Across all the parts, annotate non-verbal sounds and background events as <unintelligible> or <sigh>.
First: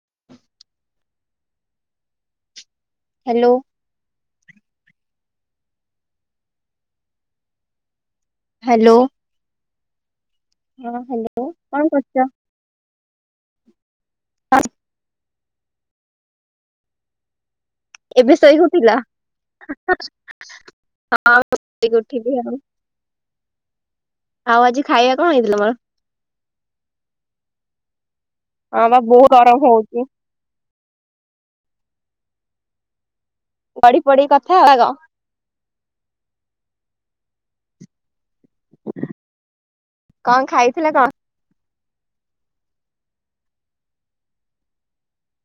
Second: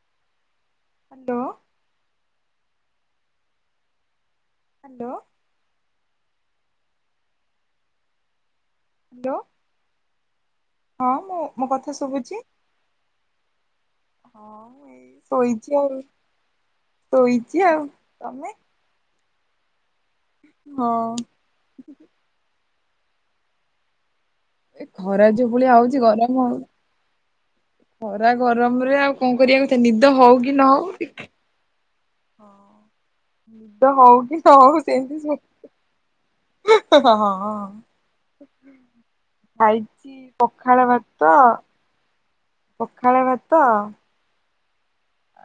<inaudible> Hello. Hello. Hello hello. Hello ହଁ ମୁଁ hello ମୋ କଥା କଣ କରୁଛ? ଶୁଭୁଛି? ହଁ ଏଇ ଶୋଇଛି ଆଉ ଶୋଇ ଏବେ ଶୋଇକି ଉଠିଲ? ହ <inaudible> <inaudible> ହଁ ଶୋଇକି ଉଠିଲି ଆଉ। ଆଉ ଆଜି ଏ ଖାଇବା ଖରା କଣ ଯୋଉ ହେଇଥିଲା ତମର? ଭଳିଆ ହଉଛି ଗରମ। ଖରା ହଁ ଗରମରେ ବା ଆଉ ବହୁତ କଣ ଗରମ କରିଆ କଥା ହଉଛି ନିଦ ହଉ କି ନ ହଉ ଟି ହଁ। ଦ ଗଡି ହଉ ପଡିକି କି କଥା ନ ଆଉ ହଉ ଆଗ। ସେମତି ଶୋ ହଁ। ହଁ। ଖାଇଚି କଣ ପଖାଳ ଖାଇଥିଲ କଣ? ଭାତ ପଖାଳ ଭାତ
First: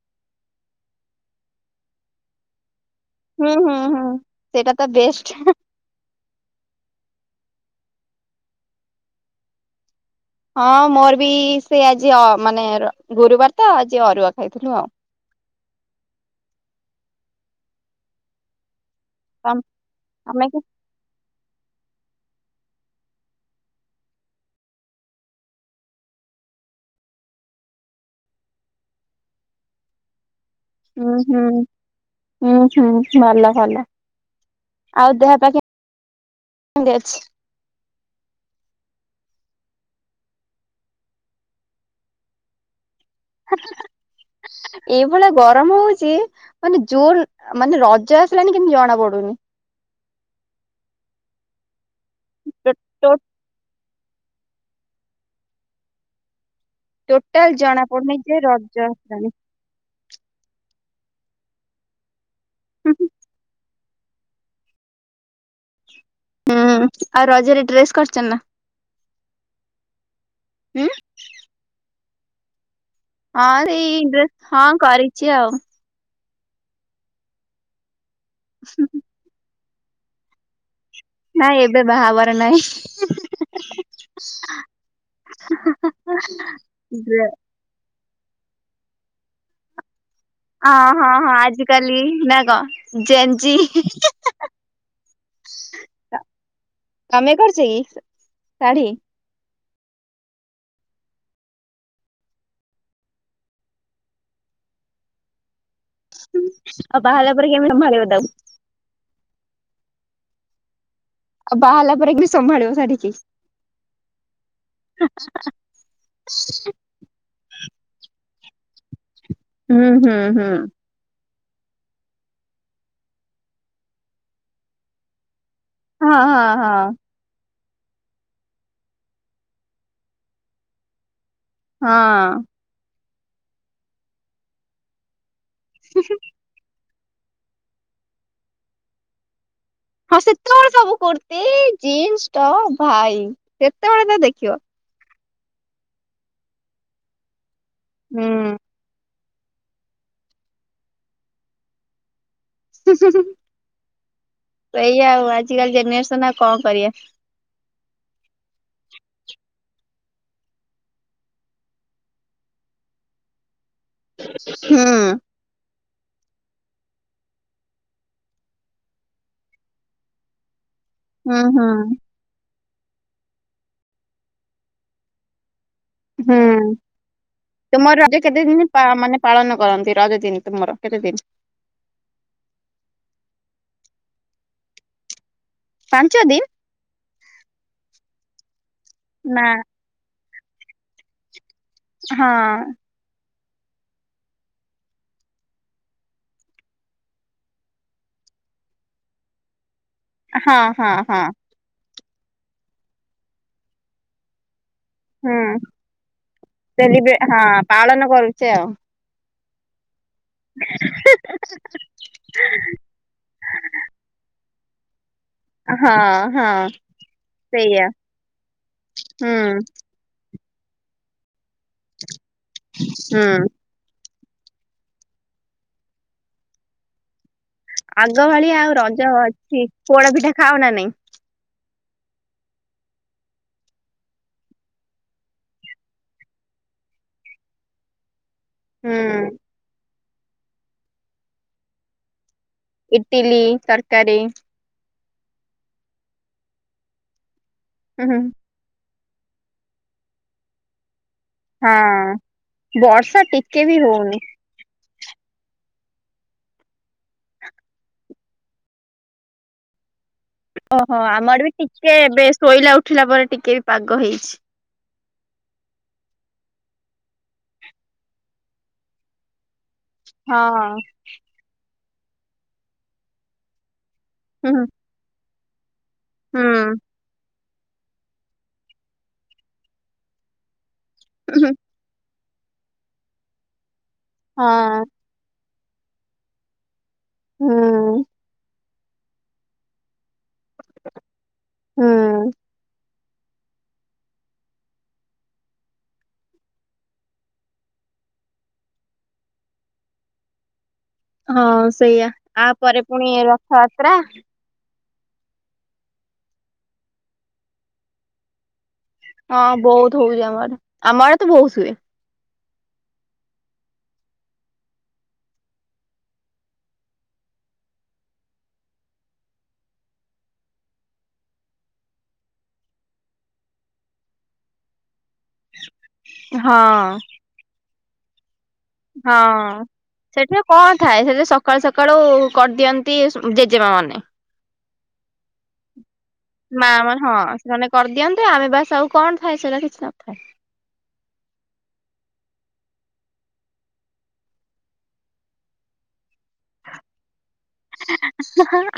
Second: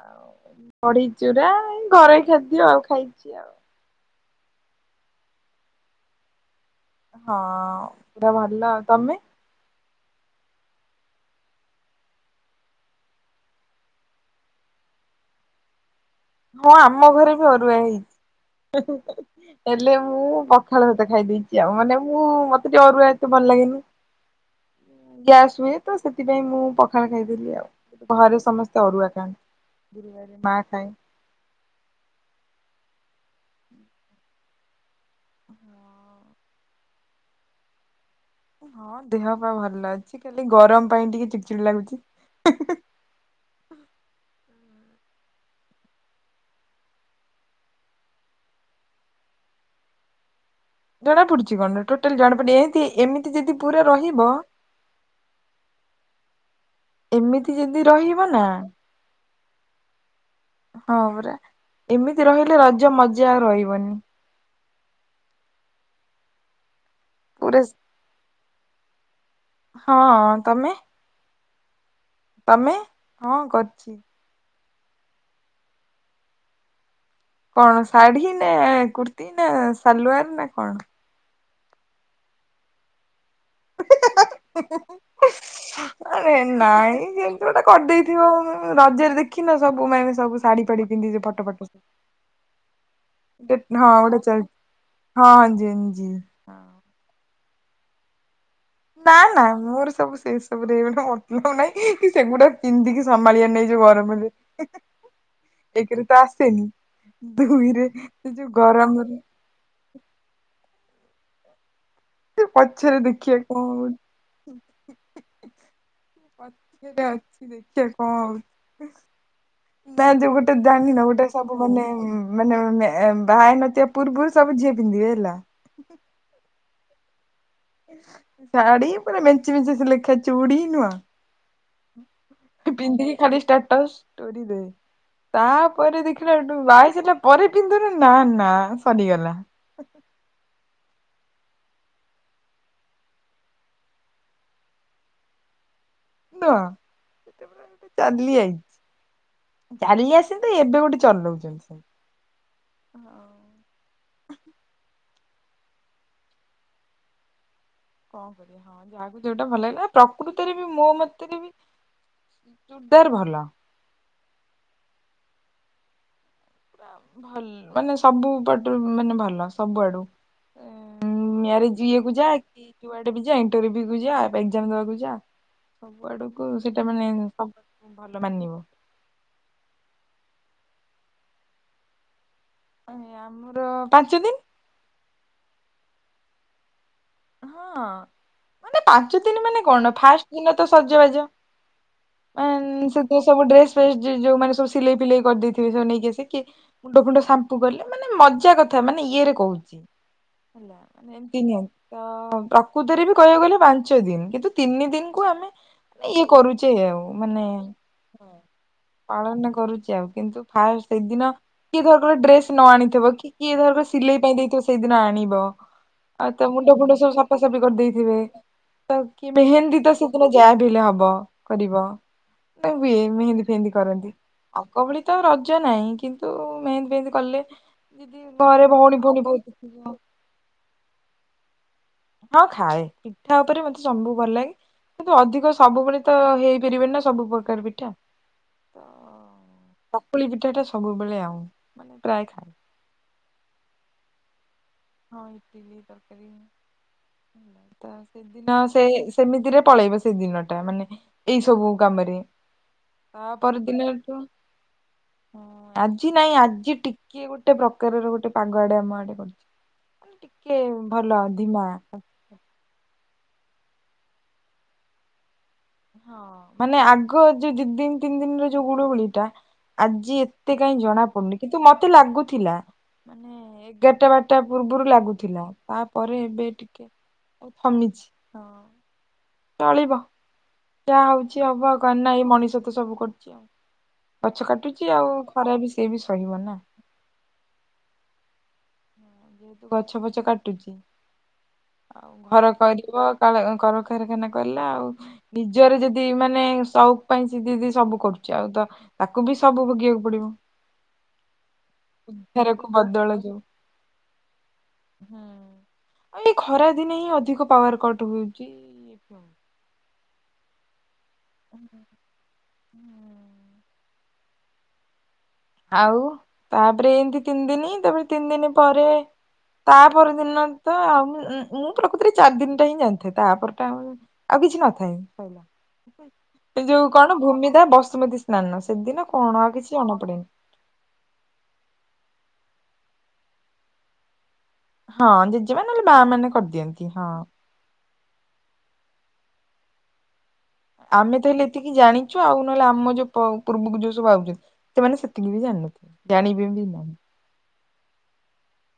ଆଉ ବଢି ଚୁରା ଏଇ ଘରେଇ ଖାଦ୍ୟ ଆଉ। ଖାଇଛି ଆଉ। ହୁଁ ହୁଁ ହୁଁ। ସେଇଟା ତ ବେଷ୍ଟ। ହଁ <unintelligible> ଭଲ ଆଉ ତମେ? ହଁ ମୋର ବି ସେ ଆଜି ଅ ମାନେ ର ଗୁରୁବାର ତ ଆଜି ଅରୁଆ ଖାଇଥିଲୁ ଆଉ। ହଁ ଆମ ଘରେ ବି ଅରୁଆ ହେଇଛି। ହେଲେ ମୁଁ ଆମେ କି ପଖାଳ ଭତ ଖାଇଦେଇ <unintelligible> ଆଉ ମାନେ ମୁଁ ମତେ ଟିକେ ଅରୁଆ ଏତେ ଭଲ ଲାଗେନି। ଗ୍ୟାସ ହୁଏ ତ ସେଥିପାଇଁ ମୁଁ ପଖାଳ ଖାଇଦେଲି ଆଉ ଘରେ ସମସ୍ତେ ଅରୁଆ ଖାଆନ୍ତି ମାଆ ହୁଁ <unintelligible> ହୁଁ ହୁଁ ହୁଁ ଭଲ ଭଲ। ଆଉ ଦେହ ପାହ କେମି <unintelligible> ଅଛି। ହଁ ଦେହ ପାହ ଭଲ ଅଛି ଖାଲି ଗରମ ପାଇଁ ଟିକେ ଚିଡ଼ି ଚିଡି ଲାଗୁଛି। ଏଇ ଭଳିଆ ଗରମ ହଉଛି ମାନେ ଜୋର ମାନେ ରଜ ଆସିଲାଣି କିନ୍ତୁ ଜଣା ପଡୁନି। ଜଣା ପଡୁଚି କଣ ନା ଟୋ ଟାଲ ଜଣା ପଡୁନି ଏଁତି ଟୋ ଏମିତି ଯଦି ପୁରା ରହି ବ ଟୋଟାଲ ଜଣା ପଡୁନି ରହିବ ଯେ ନା ରଜ ଆସିଲଣି। ହଁ ପରା ଏମି ତି ରହିଲେ ରଜ ହୁଁ ମଜା ଆଉ ରହିବନି। ଆଉ ପୁରା ରଜରେ ଡ୍ରେସ କରିଚ ନା? ହଁ। ତମେ? ହୁଁ ତମେ ହଁ ରେ ଡ୍ରେ ହଁ କରିଛି ଆଉ କଣ? ଶାଢ଼ୀ ନା କୁର୍ତି ନା? ସାଲୁଆର ନା କଣ? ନାଇଁ ଏବେ ବାହା ହବାର ନାହିଁ। ଆରେ ନାଇଁ କେମିତି ଗୋଟେ କରିଦେଇ ରଜରେ ଦେଖିନ ସବୁ ମାଇଁ ବସି ସବୁ ଶାଢ଼ୀ ଫାଢ଼ି ହଁ ପିଧି ହଁ କି ହଁ ଫଟୋ ଫଟୋ ଆଜିକାଲି ନା କଣ ଜେଞ୍ଜି। ଟି ହଁ ଗୋଟେ ଚାଲ ହଁ ଜିନ୍ ଜିନ୍ <unintelligible> ନାନା ମୋର ସବୁ ସେଇ ତାପରେ ଏଇଟା ମତଲବ ନାଇଁକି ସେଗୁଡା ପିନ୍ଧିକି ସମାଳିଆରନାଇ ଯୋଉ ଗରମସେ ହେଁ ହେଁ ଏକେରେତ ଆସେନି ଆଉ ବାହାହେଲା ପରେ କେମିତି ଦୁଇରେ ସମ୍ଭାଳିବ ତାକୁ? ଯୋଉ ଗରମରେ ଆଉ ବାହାହେଲା ପରେ କେମିତି ସମ୍ଭାଳିବ ପଛରେ ଶାଢୀକି? ଦେଖିବା କଣ ହଉ ଇ ଈ ପଛରେ ଅଛି ଦେଖିବା କଣ ହ ହୁଁ <unintelligible> ହୁଁ ନାଯେ ହୁଁ। ଗୋଟେ ଜାନିନ ଗୋଟେ ସବୁ ମାନେ ଏ ମାନେ ଏ ବାହହେଇନଥିବା ପୂର୍ବୁରୁ ସବୁ ଯିଏ ପିନ୍ଧିବେ ହେଲା ହଁ ହଁ ହଁ। ଶାଢ଼ି ପୁରା ମେଞ୍ଚେମେଞ୍ଚେସେଲେଖା ଚୁଡି ନୁହଁ। ପିନ୍ଧିକି ହଁ। ଖାଲି ଷ୍ଟାଟସ୍ ଷ୍ଟୋରି ଦେ। ତାପରେ ଦେଖିଲାଠୁ ବାଇଶ ଝିଲାପରେ ପିନ୍ଧୁନୁ ନା ନା ସରିଗଲା। ହଁ ସେତଳେସବୁ କୁର୍ତ୍ତିୀ ଜିନ୍ସ ଟପ୍ ଭାଇ ସେତେବେଳେ ତ ଦେଖିବ। ନୁହଁ <unintelligible> ହୁଁ। ହୁଁ ଚାଲି ଆସନ୍ତିଏବେ ଗୋଟେ ଚଲଉଚନ୍ତି ସେ ହୁଁ ହୁଁ ହୁଁ ସେଇଆ ଆ ଆଜିିକାଲି ଜେନେରେସନ୍ ଆଉ କଂକରିବା। ଙ୍କକରିବା ହଁ ଯାହାକୁ ଯଉଟା ଭଲଲାଗିଲା ପ୍ରକୃତିରେବି ମୋମତରେବି ଚୁଡଦାର ଭଲ। <unintelligible> ହୁଁ ପୁରା ଭଲ ମାନେ ସବୁପଟରୁ ମାନେ ଭଲ ସବୁଆଡୁ। ଏ ହୁଁ ହୁଁ ମ୍ୟାରେଜ୍ ଇଏକୁ ଯା କି ଯୁଆଡେବିଯା ଇଣ୍ଟରର୍ଭ୍ୟୁକୁଯା ଏକ୍ଜାମଦବାକୁ ଯା ସବୁ ହୁଁ ଆଡକୁ ସେଇଟା ମାନେ ସବୁ ତୁମରଜ ଭଲ ମାନିବ କେତେଦିନି ପା ମାନେ ପାଳନ କରନ୍ତି ରଜଦିନି। ତୁମର କେତେଦିନ ଉ ଆମର ପାଞ୍ଚ ଦିନ। ପାଞ୍ଚ ଦିନ। ହଁ। ମାନେ ପାଞ୍ଚଦିନ ନା ମାନେକଣ ଫାଷ୍ଟ ଦିନତସଜବାଜ ହଁ। ସବୁ ଡ୍ରେସଫ୍ରେସ ଜି ଯୋଉମାନେ ସବୁ ସିଲେଇଫିଲେଇ କରଦେଇଥିବେ ସେ ନେଇକିଆସେ କି ମୁଣ୍ଡଫୁଣ୍ଡ ସାମ୍ପୁ କଲେ ମାନେ ମଜା କଥା ମାନେ ଇଏରେ କହୁଚି। ହଁ ହେଲା ହଁ ମାନେ ହଁ ଏମିତିନିଅ ତ ପ୍ରକୃତରେ ବି କହିବାକୁ ଗଲେ ପାଞ୍ଚ ଦିନ କିନ୍ତୁ ତିନି ଦିନକୁ ଆମେ ହୁଁ ଇଏ କରୁଛେ ଆଉ ସେଲିବ୍ରେ ହଁ ମାନେ ପାଳନ କରୁଛେ ଆଉ ପାଳନ କରୁଛି ଆଉ କିନ୍ତୁ ଫାଷ୍ଟ ସେଇଦିନ କିଏ ଧରକାରର ଡ୍ରେସ ନ ଆଣିଥିବ କି କିଏ ଧରକାର ସିଲେଇ ପାଇଁ ଦେଇଥିବ ସେଦିନ ଆଣି ହଁ। ତ ହଁ ମୁଣ୍ଡ ଫୁଣ୍ଡ ସବୁ ସଫାସଫି ସେଇଆ କରିଦେଇଥିବେ। ତା କି ହୁଁ ମେହେନ୍ଦୀ ତ ସେଦିନ ଯାହା ଭିଲ ହବ କରିବ ନ ବି ମେହେନ୍ଦୀ ହୁଁ। ଫେହେନ୍ଦି କରନ୍ତି। ଆଗ ଭଳି ତ ଆ ରଜ ନାହିଁ କିନ୍ତୁ ମେହେନ୍ଦୀ ଫେହେନ୍ଦୀ କଲେ ଯଦି ଆଗ ଭଳିଆ ଘରେ ଆଉ ଭଉଣୀ ରଜ ଫଉଣୀ ବହୁତ ଅଛି। ଥିବ ପୋଡ ପିଠା ଖାଓ ନା ନାଇଁ? ହଁ ଖାଏ। ପିଠା ଉପରେ ମତେ ସବୁ ଭଲ ଲାଗେ। କିନ୍ତୁ ଅଧିକ ସବୁବେଳେ ତ ହେଇପାରିବେନି ନା ସବୁ ପ୍ରକାର ପିଠା। ହୁଁ। ତ ଚକୁଳି ପିଠା ଟା ସବୁବେଳେ ଆଉ। ପ୍ରାୟ ଖାଏ। ଇଟିଲୀ, ତରକାରୀ ହଁ ଇଟଲି, ତରକାରୀ କଣ ହୁଁ ସେଦିନ ସେ ସେମିତିରେ ପଳେଇବ ସେ ଦିନ ଟା ମାନେ ଏଇ ସବୁ କାମରେ ହଁ-ଅ-ଅ ବର୍ଷା ଟିକେ ତାପର ବି ଦିନଠୁ ହଉନି। ହଁ ଆଜି ନାଇଁ ଆଜି ଟିକେ ଗୋଟେ ପ୍ରକାରର ଗୋଟେ ପାଗ ଆଡେ ଆମ ଆଡେ କରୁଛି। ଓହୋ ଆମର ବି ଟିକେ ଏବେ ଶୋଇଲା ଉଠିଲା ପରେ ଟିକେ ବି ପାଗ ହେଇଛି। ହଁ ମାନେ ଆଗ ଯୋଉ ଦି ଦିନ ତିନି ଦିନର ଯୋଉ ଗୁଳୁଗୁଳି ଟା ଆଜି ଏତେ କାହିଁ ହଁ। ଜଣାପଡୁନି। କିନ୍ତୁ ମତେ ଲାଗୁଥିଲା ଏଗରଟା ବାରଟା ହୁଁ ପୂର୍ବରୁ ଲାଗୁଥିଲା ତାପରେ ଏବେ ହୁଁ। ଟିକେ ମିଛି ହଁ ଚାଳିବ ଯାହା ହଉଛି ହବ ଆଉ କଣ? ମଣିଷ ତ ସବୁ କରୁଛି ଆଉ ଗଛ ହଁ କାଟୁଛି ଆଉ ଖରା ବି ସେ ବି ସହିବ ନା ହଁ ଗଛ ପଛ କାଟୁଚି ଆଉ ହୁଁ। ଘର କରିବ କଳ କଳକାରଖାନା କଲା ଆଉ ନିଜର ଯଦି ମାନେ ସଉକ ପାଇଁ ସେ ଦିଦି ସବୁ କରୁଛି ଆଉ ତ ତାକୁ ବି ସବୁ ଭୋଗିବାକୁ ପଡିବ। ହଁ ସେଇଆ ଆ ଉଦ୍ଧାରକୁ ପରେ ପୁଣି ବଦଳ ଯୋଉ। ରଥଯାତ୍ରା। ହୁଁ ଏ ଖରା ଦିନେ ହିଁ ଅଧିକ ପାୱାର କଟ ହଉଛି। ହୁଁ। ହଁ ବହୁତ ହଉଛି ଆମ ଆଡେ। ଆମ ଆଡେ ତ ବହୁତ ହୁଏ। ହୁଁ। ଆଉ ତାପରେ ଏମତି ତିନି ଦିନି ତାପରେ ତିନି ଦିନି ପରେ ତା ପର ଦିନ ତ ଆଉ ମୁଁ ପ୍ରକୃତରେ ଚାରି ଦିନ ଟା ହିଁ ଜାଣିଥାଏ ତାପର ଟା ଆଉ କିଛି ନଥାଏ। ଯୋଉ ହଁ କଣ ଭୂମିଦା ବ ସୁମତି ନା ନା ସେଦିନ କଣ ଆଉ ହଁ। କିଛି ଜଣାପଡେନି। ସେଠି କଣ ଥାଏ ସେଦିନ ସକାଳୁ ସକାଳୁ କରିଦିଅନ୍ତି ଜେଜେମା ମାନେ। ହଁ ଜେଜେମା ନହେଲେ ମା ମାନେ କରିଦିଅନ୍ତି ହଁ। କରିଦିଅନ୍ତୁ ଆମେ ବାସ ଆଉ କଣ ଥାଏ ସେଇଟା କିଛି ନଥାଏ। ଆମେ ତ ହେଲେ ଏତିକି ଜାଣିଛୁ ଆଉ ନହେଲେ ଆମ ଯୋଉ ପୂର୍ବକୁ ଯୋଉ ସବୁ ଆଉଛନ୍ତି ସେମାନେ ସେତିକି ବି ଜାଣିନଥିବେ ଜାଣିବେ ବି ନାହିଁ।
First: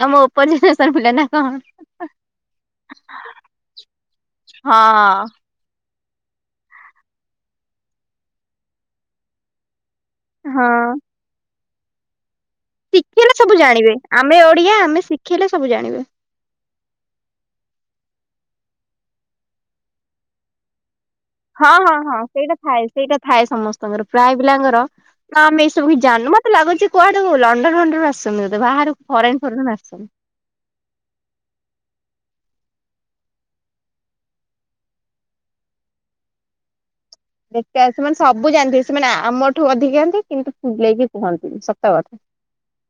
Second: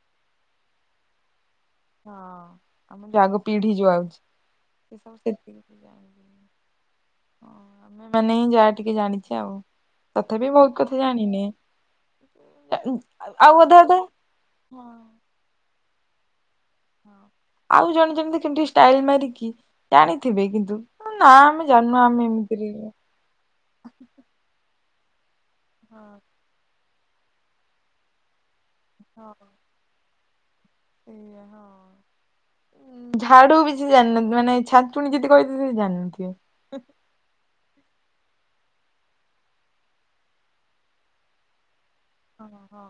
ଆମ ଉପର ଜେନେରେସନ ପିଲା ନା କଣ। ହଁ ଆମ ଯଉ ଆଗକୁ ପିଢି ଯଉ ଆଉଛି ସେ ସବୁ ହଁ। ସେତିକି ଆମେ ମାନେ ହିଁ ଯାହା ଟିକେ ଜାଣିଛେ ଆଉ। ତଥାପି ବହୁତ କଥା ଜାଣିନେ। ଜା- ଶିଖେଇଲେ ଆଉ ସବୁ ଅଧା ଜାଣିବେ ଅଧା ଆମେ ଓଡିଆ ଆମେ ଶିଖେଇଲେ ସବୁ ଜାଣିବେ। ହ ଆଉ ଜଣେ ଜଣେ ତ କେମତି ଷ୍ଟାଇଲ ମାରିକି ଜାଣିଥିବେ କିନ୍ତୁ। ନା ଆମେ ହଁ ହଁ ଜାଣିନୁ ହଁ ଆମେ ସେଇଟା ଏମିତିରେ ଥାଏ ହଁ ସେଇଟା ଥାଏ ସମସ୍ତଙ୍କର ପ୍ରାୟ ପିଲାଙ୍କର ନା ଆମେ ଏସବୁ କିଛି ଜାଣିନୁ ମତେ ଲାଗୁଛି କୁଆଡୁ ଲଣ୍ଡନ ଫଣ୍ଡନ ରୁ ଆସିଛନ୍ତି ବୋଧେ। ବାହାରୁ ହଁ ଫରେନ୍ ଫରେନ୍ ଆସିଛନ୍ତି। <inaudible> ଝାଡୁ ବି ସେ ଜାଣିିନାହାନ୍ତି। ମାନେ ଛାଞ୍ଚୁଣି ପୁଣି ଯଦି କହିଥିବ ସେ ଜାଣିନଥିବେ। ଦେଖ ସେମାନେ ସବୁ ଜାଣିଥିବେ ସେମାନେ ଆମଠୁ ଅଧିକା ଜାଣନ୍ତି କିନ୍ତୁ ଫୁଲେଇକି କୁହନ୍ତିନି ସତ କଥା। <inaudible> ଓହୋ ହଁ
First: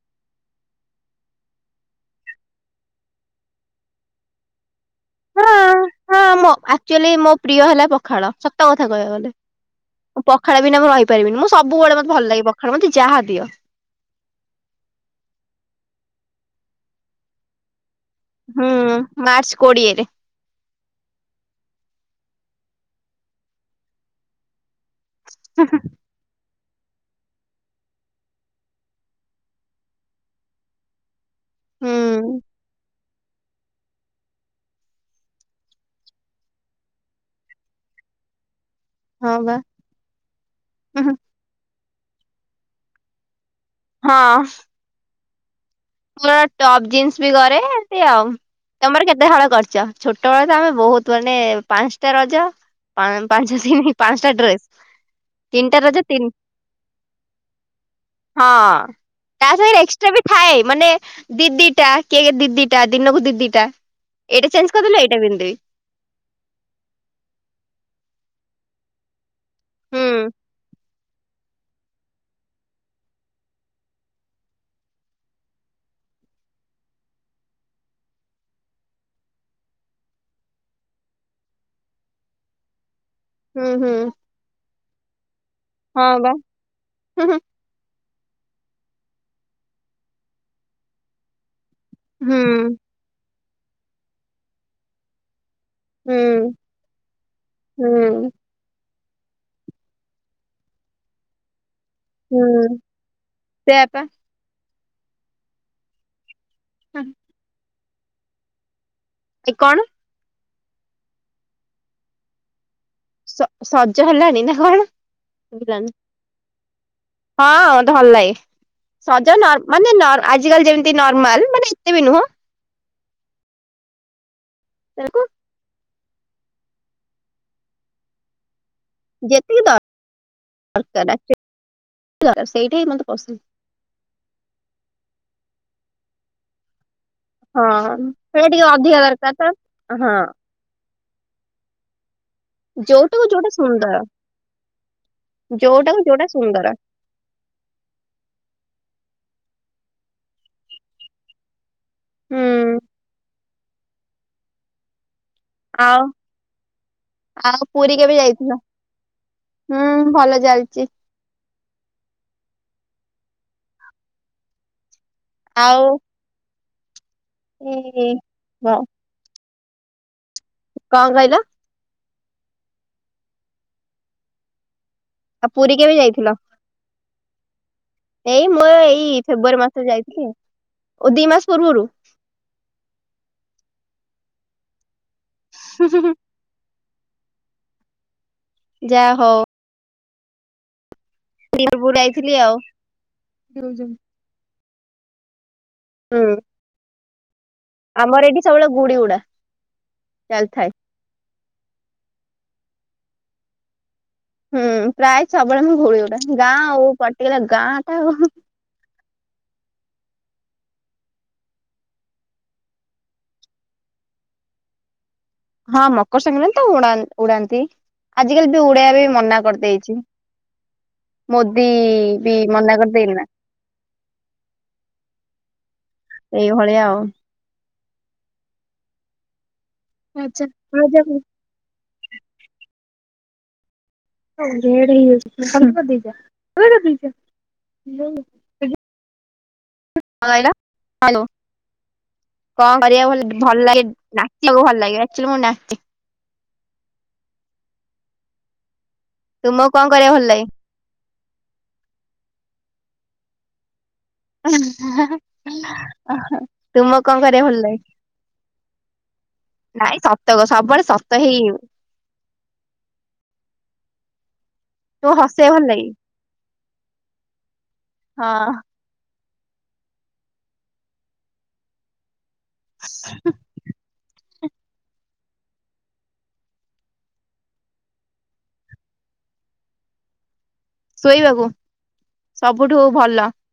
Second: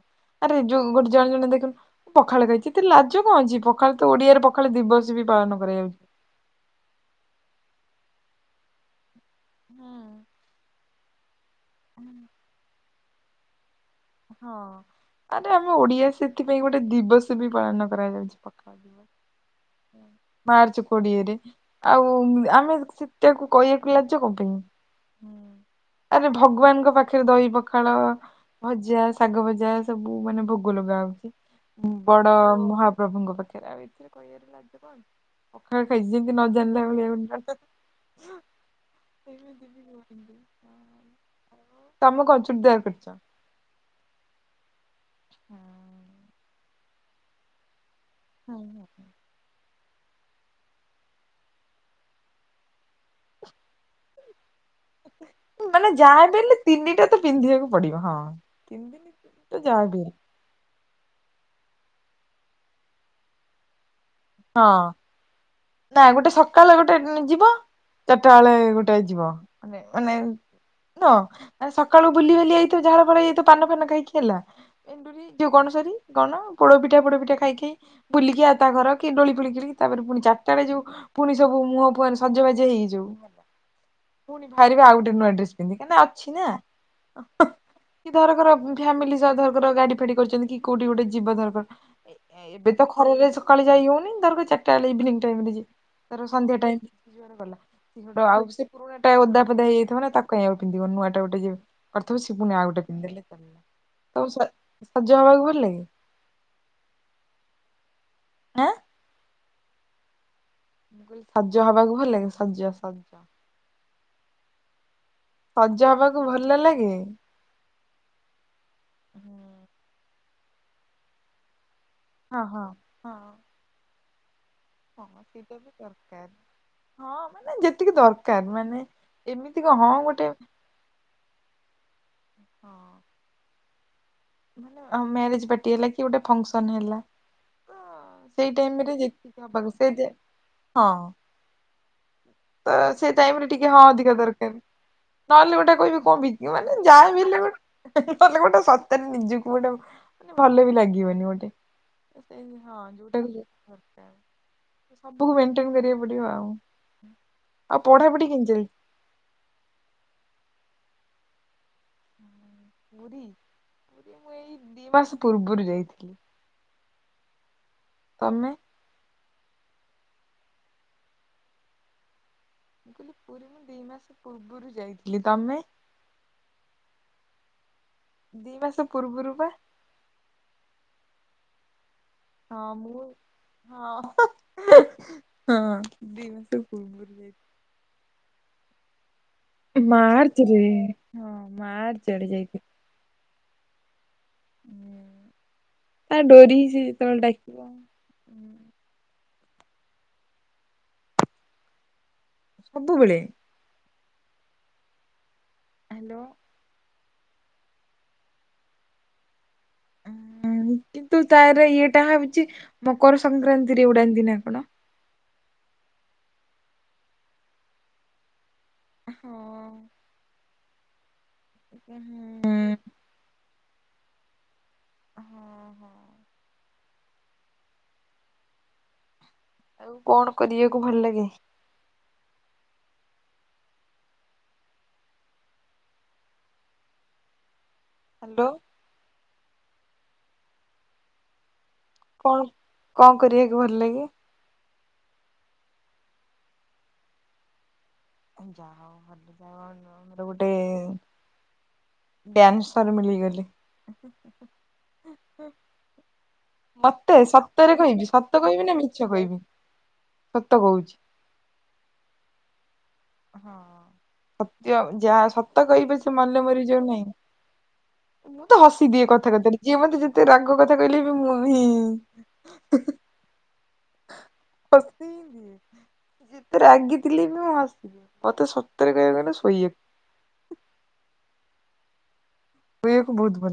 ଆରେ ଯୋଉ ଗୋଟେ ଜଣେ ଜଣେ ଦେଖିବୁ ପଖାଳ ଖାଇଚି। ଏତେ ଲାଜ କଣ ଅଛି। ପଖାଳ ତ ଓଡିଆରେ ପଖାଳ ଦିବସ ବି ପାଳନ ହଁ କରାଯାଉଛି। ହଁ ଆକଚୋଲି ମୋ ପ୍ରିୟ ହେଲା ପ ଖାଳ ସତକଥା କହିବାକୁ ଗଲେ। ହୁଁ। ପଖାଳ ବିନା ମୁଁ ରହି ପାରିବିନି ମୁଁ ସବୁବେଳେ ମତେ ଭଲଲାଗେ ପଖାଳ ମତେ ଯାହା ଦିଅ। ହଁ ଆରେ ଆମ ଓଡିଆ ସେଥିପାଇଁ ଗୋଟେ ଦିବସ ବି ପାଳନ କରାଯାଉଛି ହୁଁ ପଖାଳ ମାର୍ଚ୍ଚ ଦିବସ କୋଡିଏରେ <inaudible> ମାର୍ଚ୍ଚ କୋଡିଏରେ ଆଉ ଆମେ ସେଟାକୁ କହିବାକୁ ଲାଜ କଣ ପାଇଁ। ହୁଁ ହୁଁ । ଆରେ ଭଗବାନଙ୍କ ପାଖରେ ଦହି ପଖାଳ ଭଜା ଶାଗ ଭଜା ସବୁ ମାନେ ଭୋଗ ଲଗା ହଉଛି। ହୁଁ ବଡ ମହା ପ୍ର ପ୍ରଭୁଙ୍କ ପାଖରେ ଆଉ <inaudible> ପଖାଳ ଖାଇଛି ଯେମିତି ନ ଜାଣିଲା ଭଳିଆ ହଁ ସେ ବା ଦିବି <unintelligible> ତମେ କଣ ଚୁରଦାର କରଚ। ହଁ। ହୁଁ। ମୁଁ ନା ଟପ୍ ଜିନ୍ସ ବି କରେ ସେ ଆଉ ହୁଁ ହୁଁ। ତମର କେତେ ହଳ କରିଚ। ଛୋଟ ବେଳ ତ ଆମେ ବହୁତ ମାନେ ପାଞ୍ଚଟା ରଜ ପାଞ୍ଚ ଦିନି ପାଞ୍ଚଟା ଡ୍ରେସ୍ ତିନିଟା ମାନେ ରଜ ଯାହା ତିନି ବି ହେଲେ ତିନିଟା ତ ପିନ୍ଧିବାକୁ ପଡିବ ହଁ ତା <inaudible> ସାଙ୍ଗରେ ଯାହା ବି ଏକ୍ସଟ୍ରା ହଉ। ଥାଏ ମାନେ ଦି ଦିଟା କିଏ କି ଦି ଦିଟା ଦିନକୁ ଦିଦିଟା। ଏଇଟା ଚେଞ୍ଜ ହଁ କରିଦଲେ ଏଇଟା ପିନ୍ଧିଦେବୀ। ନା ଗୋଟେ ସକାଳେ ଗୋଟେ ଯିବ ଚାରିଟା ବେଳେ ଗୋଟେ ଯିବ। ମାନେ ମାନେ ହୁଁ ନୁହ ସକାଳୁ ବୁଲି ବାଲି ଆଇଥିବ। ଝାଳ ଫାଳ ପାନ ପାନ ଫାନ ଖାଇକି। ହେଲା ଏଣ୍ଡୁରୀ ଯୋଉ ଗଣସରି କଣ ଗୁଡପିଠା ପୋଡପିଠା ଖାଇକି ବୁଲିକି ଆଉ ତା ଘର କି ଦଳି ଖେଳିକରି ତାପରେ ପୁଣି ଚା ତାଳେ ଯୋଉ ପୁଣି ସବୁ ମୁହଁ ଫୁହରେ ସଜବାଜ ହେଇଯିବ। ହୁଁ ହୁଁ <inaudible> ପୁଣି ବାହାରିବେ ଆଉ <unintelligible> ପିନ୍ଧିକିନା ହଁ ଆଛିି ବା ନା ହୁଁ ଏଇ ଧରକର ଉଁ, ଫ୍ୟାମିଲି ସହ ଧରକର ଗାଡି ଫାଡି କରିଚନ୍ତି କି କୋଉଠି ଗୋଟେ ଯିବେ ଧରକର ହୁଁ ଏ-ଏବେ ତ ଖରାରେ ସ କାଳେ ଯାଇ ହଉନି ଧରକ ଏଇ ଚାରିଟା ବେଲେ ଇଭିନିଙ୍ଗ ଟାଇମ୍ ରେ ଯିବେ ହୁଁ ତାର ହୁଁ ସନ୍ଧ୍ୟା ଟାଇମ୍ ହୁଁ ଟା ଓଦା ଫଦା ହେଇଏଇଥିବ ନା ତାକ କାଇଁ ଆଉ ପିନ୍ଧିବ, ନୂଆଟା ଗୋଟେ ଯେଉ କରିଥିବ ସେ ପୁଣି ଆଉ ହୁଁ ଗୋଟେ ପିନ୍ଧଲେ ଚାଲିଲା, ସେୟାପା ତାକୁ ସେ ସଜ ହବାକୁ ଭଲ ଲାଗେ? ହଁ, ହଁ। ନା ଯେ କଣ? ମୁଁ କହିଲି ସଜ ହବାକୁ ଭଲ ଲାଗେ ସଜ ସ ସ-ସଜ ହେଲାଣି ନା କଣ? ଶୁଭିଲାନି। ହୁଁ, ହଁ, ମତେ ଭଲ ଲାଗେ, ସଜ ନର ମାନେ ନର ଆଜିକାଲି ଯେମିତି ନର୍ମାଲ ମାନେ ବି ନୁହଁ ଓ ହୋ। ହଁ। ହଁ, ତାକୁ ସେଇଟା ବି ଦରକାର, ହଁ, ମାନେ ଯେତିକି ଦରକାର ମାନେ ଏମିତି ଯେତିକି କଣ ହଁ ଗୋଟେ ଦ-ଦରକାର, ଆକଚୁ <inaudible> ହଁ ସେଇଠି ହିଁ ମୋତେ ପସନ୍ଦ। ମାନେ ହଁ ମ୍ୟାରେଜ୍ ପାଟି ହେଲା, କି ଗୋଟେ ଫଙ୍କସନ୍ ହେଲା। ହଁ, ତ ସେଟା ସେଇ ଟିକେ ଟାଇମ ରେ ଅଧିକା ଯେତିକି ଦରକାର ହବାକୁ ସେ ତ, ଯେ ହଁ। ହଁ ତ ସେ ଯୋଉଟାକୁ ଟାଇମ୍ ରେ ଯୋଉଟା ଟିକେ, ହଁ ସୁନ୍ଦର ଅଧିକା ଦରକାର, ନହେଲେ ଗୋଟେ କହିବି, ଯୋଉଟାକୁ କଣ ଯୋଉଟା ବିକି ସୁନ୍ଦର। ମାନେ ଯାହା ବି ହେଲେ ଗୋଟେ ନହେଲେ ଗୋଟେ ସ ନିଜକୁ ଗୋଟେ ମାନେ, ଭଲ ବି ଲାଗିବନି ଗୋଟେ। ତ ହୁଁ ସେମତି, ହଁ ଯୋଉଟାକୁ ଯୋ ଦରକାର ଏ-ସେ ଆଉ, ଆଉ ପୁରୀ କେବେ ପଢାପଢି କେମିତି ଯାଇଥିଲ? ଚାଲିଛି? ହୁଁ ଭଲ ଚାଲ ଚି ପୁରୀ, ପୁରୀ ମୁଁ ଏଇ ଦି ମାସ ପୂର୍ବରୁ ଯାଇଥିଲି। ଉଁ, ଉଁ, ତମେ? ଯାଅ କଣ କଇଲ? ମୁଁ କହିଲି, ପୁରୀ ମୁଁ ଦିଇ ମାସ ପୂର୍ବରୁ ଯାଇଥି ଆଉ ପୁରୀ କେବେ ଯାଇଥିଲ? ଏଇ ଦି ମୁଁ ମାସ ଏ-ଏଇ ପୂର୍ବରୁ ବା ଫେବୃଆରୀ ମାସରେ ଯାଇଥିଲି ଆଉ। ଓ, ଦିଇ ମାସ ପୂର୍ବରୁ । ହଁ, ମୁଁ, ହଁ <inaudible> ହଁ, ଦି ମା ପୂର୍ବୁ ରୁ ଯାଇ ଯା ହୋ ମାର୍ଚ୍ଚ ରେ ହଁ ନିରପୁର <inaudible> ଯାଇଥିଲି ଆଉ। <inaudible> ଉଁ ଆ ହୁଁ ଡୋରି <inaudible> ଆମର ଏଠି ସବୁବେଳେ ଗୁଡି ଉଡା। ଚାଲି ଥାଏ। ସବୁବେଳେ। ହୁଁ ପ୍ରାୟ ସବୁବେଳେ ମୁଁ ଗୁଡ଼ି ହ୍ୟାଲୋ ଉଡାଏ ଗାଁ ଆଉ। ପଟିଗଲା ଗାଁ ଟା ଆଉ। କିନ୍ତୁ ତାର ଇଏଟା ହଉଛି ମକର ସଂକ୍ରାନ୍ତିରେ ଉଡାନ୍ତି ନା କଣ। ହଁ ମକର ସଂକ୍ରାନ୍ତି ରେ ତ ଉଡା ଉଡାନ୍ତି ।ଆଜିକାଲି ଉଡେଇଆ ବି ହଁ। ମନା କରିଦେଇଛି। ମୋଦି ହୁଁ ବି ମନା କରିଦେଇନି ନା। ହଁ ହଁ ଏଇ ଭଳିଆ ଆଉ। ଆଉ କଣ ଆଚ୍ଛା କରିବାକୁ ଭଲ ହଳଦିଆ ଲାଗେ। ହଉ ବ <inaudible> <inaudible> <inaudible> ହ୍ୟାଲୋ। ହାଲୋ। କଣ କରିବାକୁ ଭଲ ଭଲ ଲାଗେ ନାଚିବାକୁ ଭଲ ଲାଗେ। <inaudible> ଯାହା ତୁମକୁ କଣ କରିବାକୁ ଆମର ଭଲ ଲାଗେ? ଗୋଟେ ଡାନ୍ସ ତ ମିଳି <inaudible> ତୁମକୁ କଣ ମତେ କରିବାକୁ ଭଲ ସତରେ ଲାଗେ? କହିବି ସତ କହିବି ନା ମିଛ କହିବି ନାଇଁ ସତ ସବୁବେଳେ କହୁଛି ସତ ହେଇ ହଁ ସତ ତୁ ଯା ହସେଇ ଭଲ ସତ କହିବି ଲାଗେ ପଛେ ମଲେ ମରିବି ଯୋଉ ନାହିଁ। ମୁଁ ହଁ ତ ହସି ଦିଏ କ କଥା କଥା ରେ ଯିଏ ମତେ ଯେତେ ରାଗ କଥା କହିଲେ ବି ମୁଁ ହିଁ <inaudible> ହଁସି ଦିଏ ଯେତେ ରାଗିଥିଲେବି ମୁଁ ହସିଦିଏ ମତେ ସତରେ କହିବାକୁ ଗଲେ ଶୋଇବାକୁ ଶୋଇବାକୁ ସବୁଠୁ ଶୋଇବାକୁ ଭଲ। ବହୁତ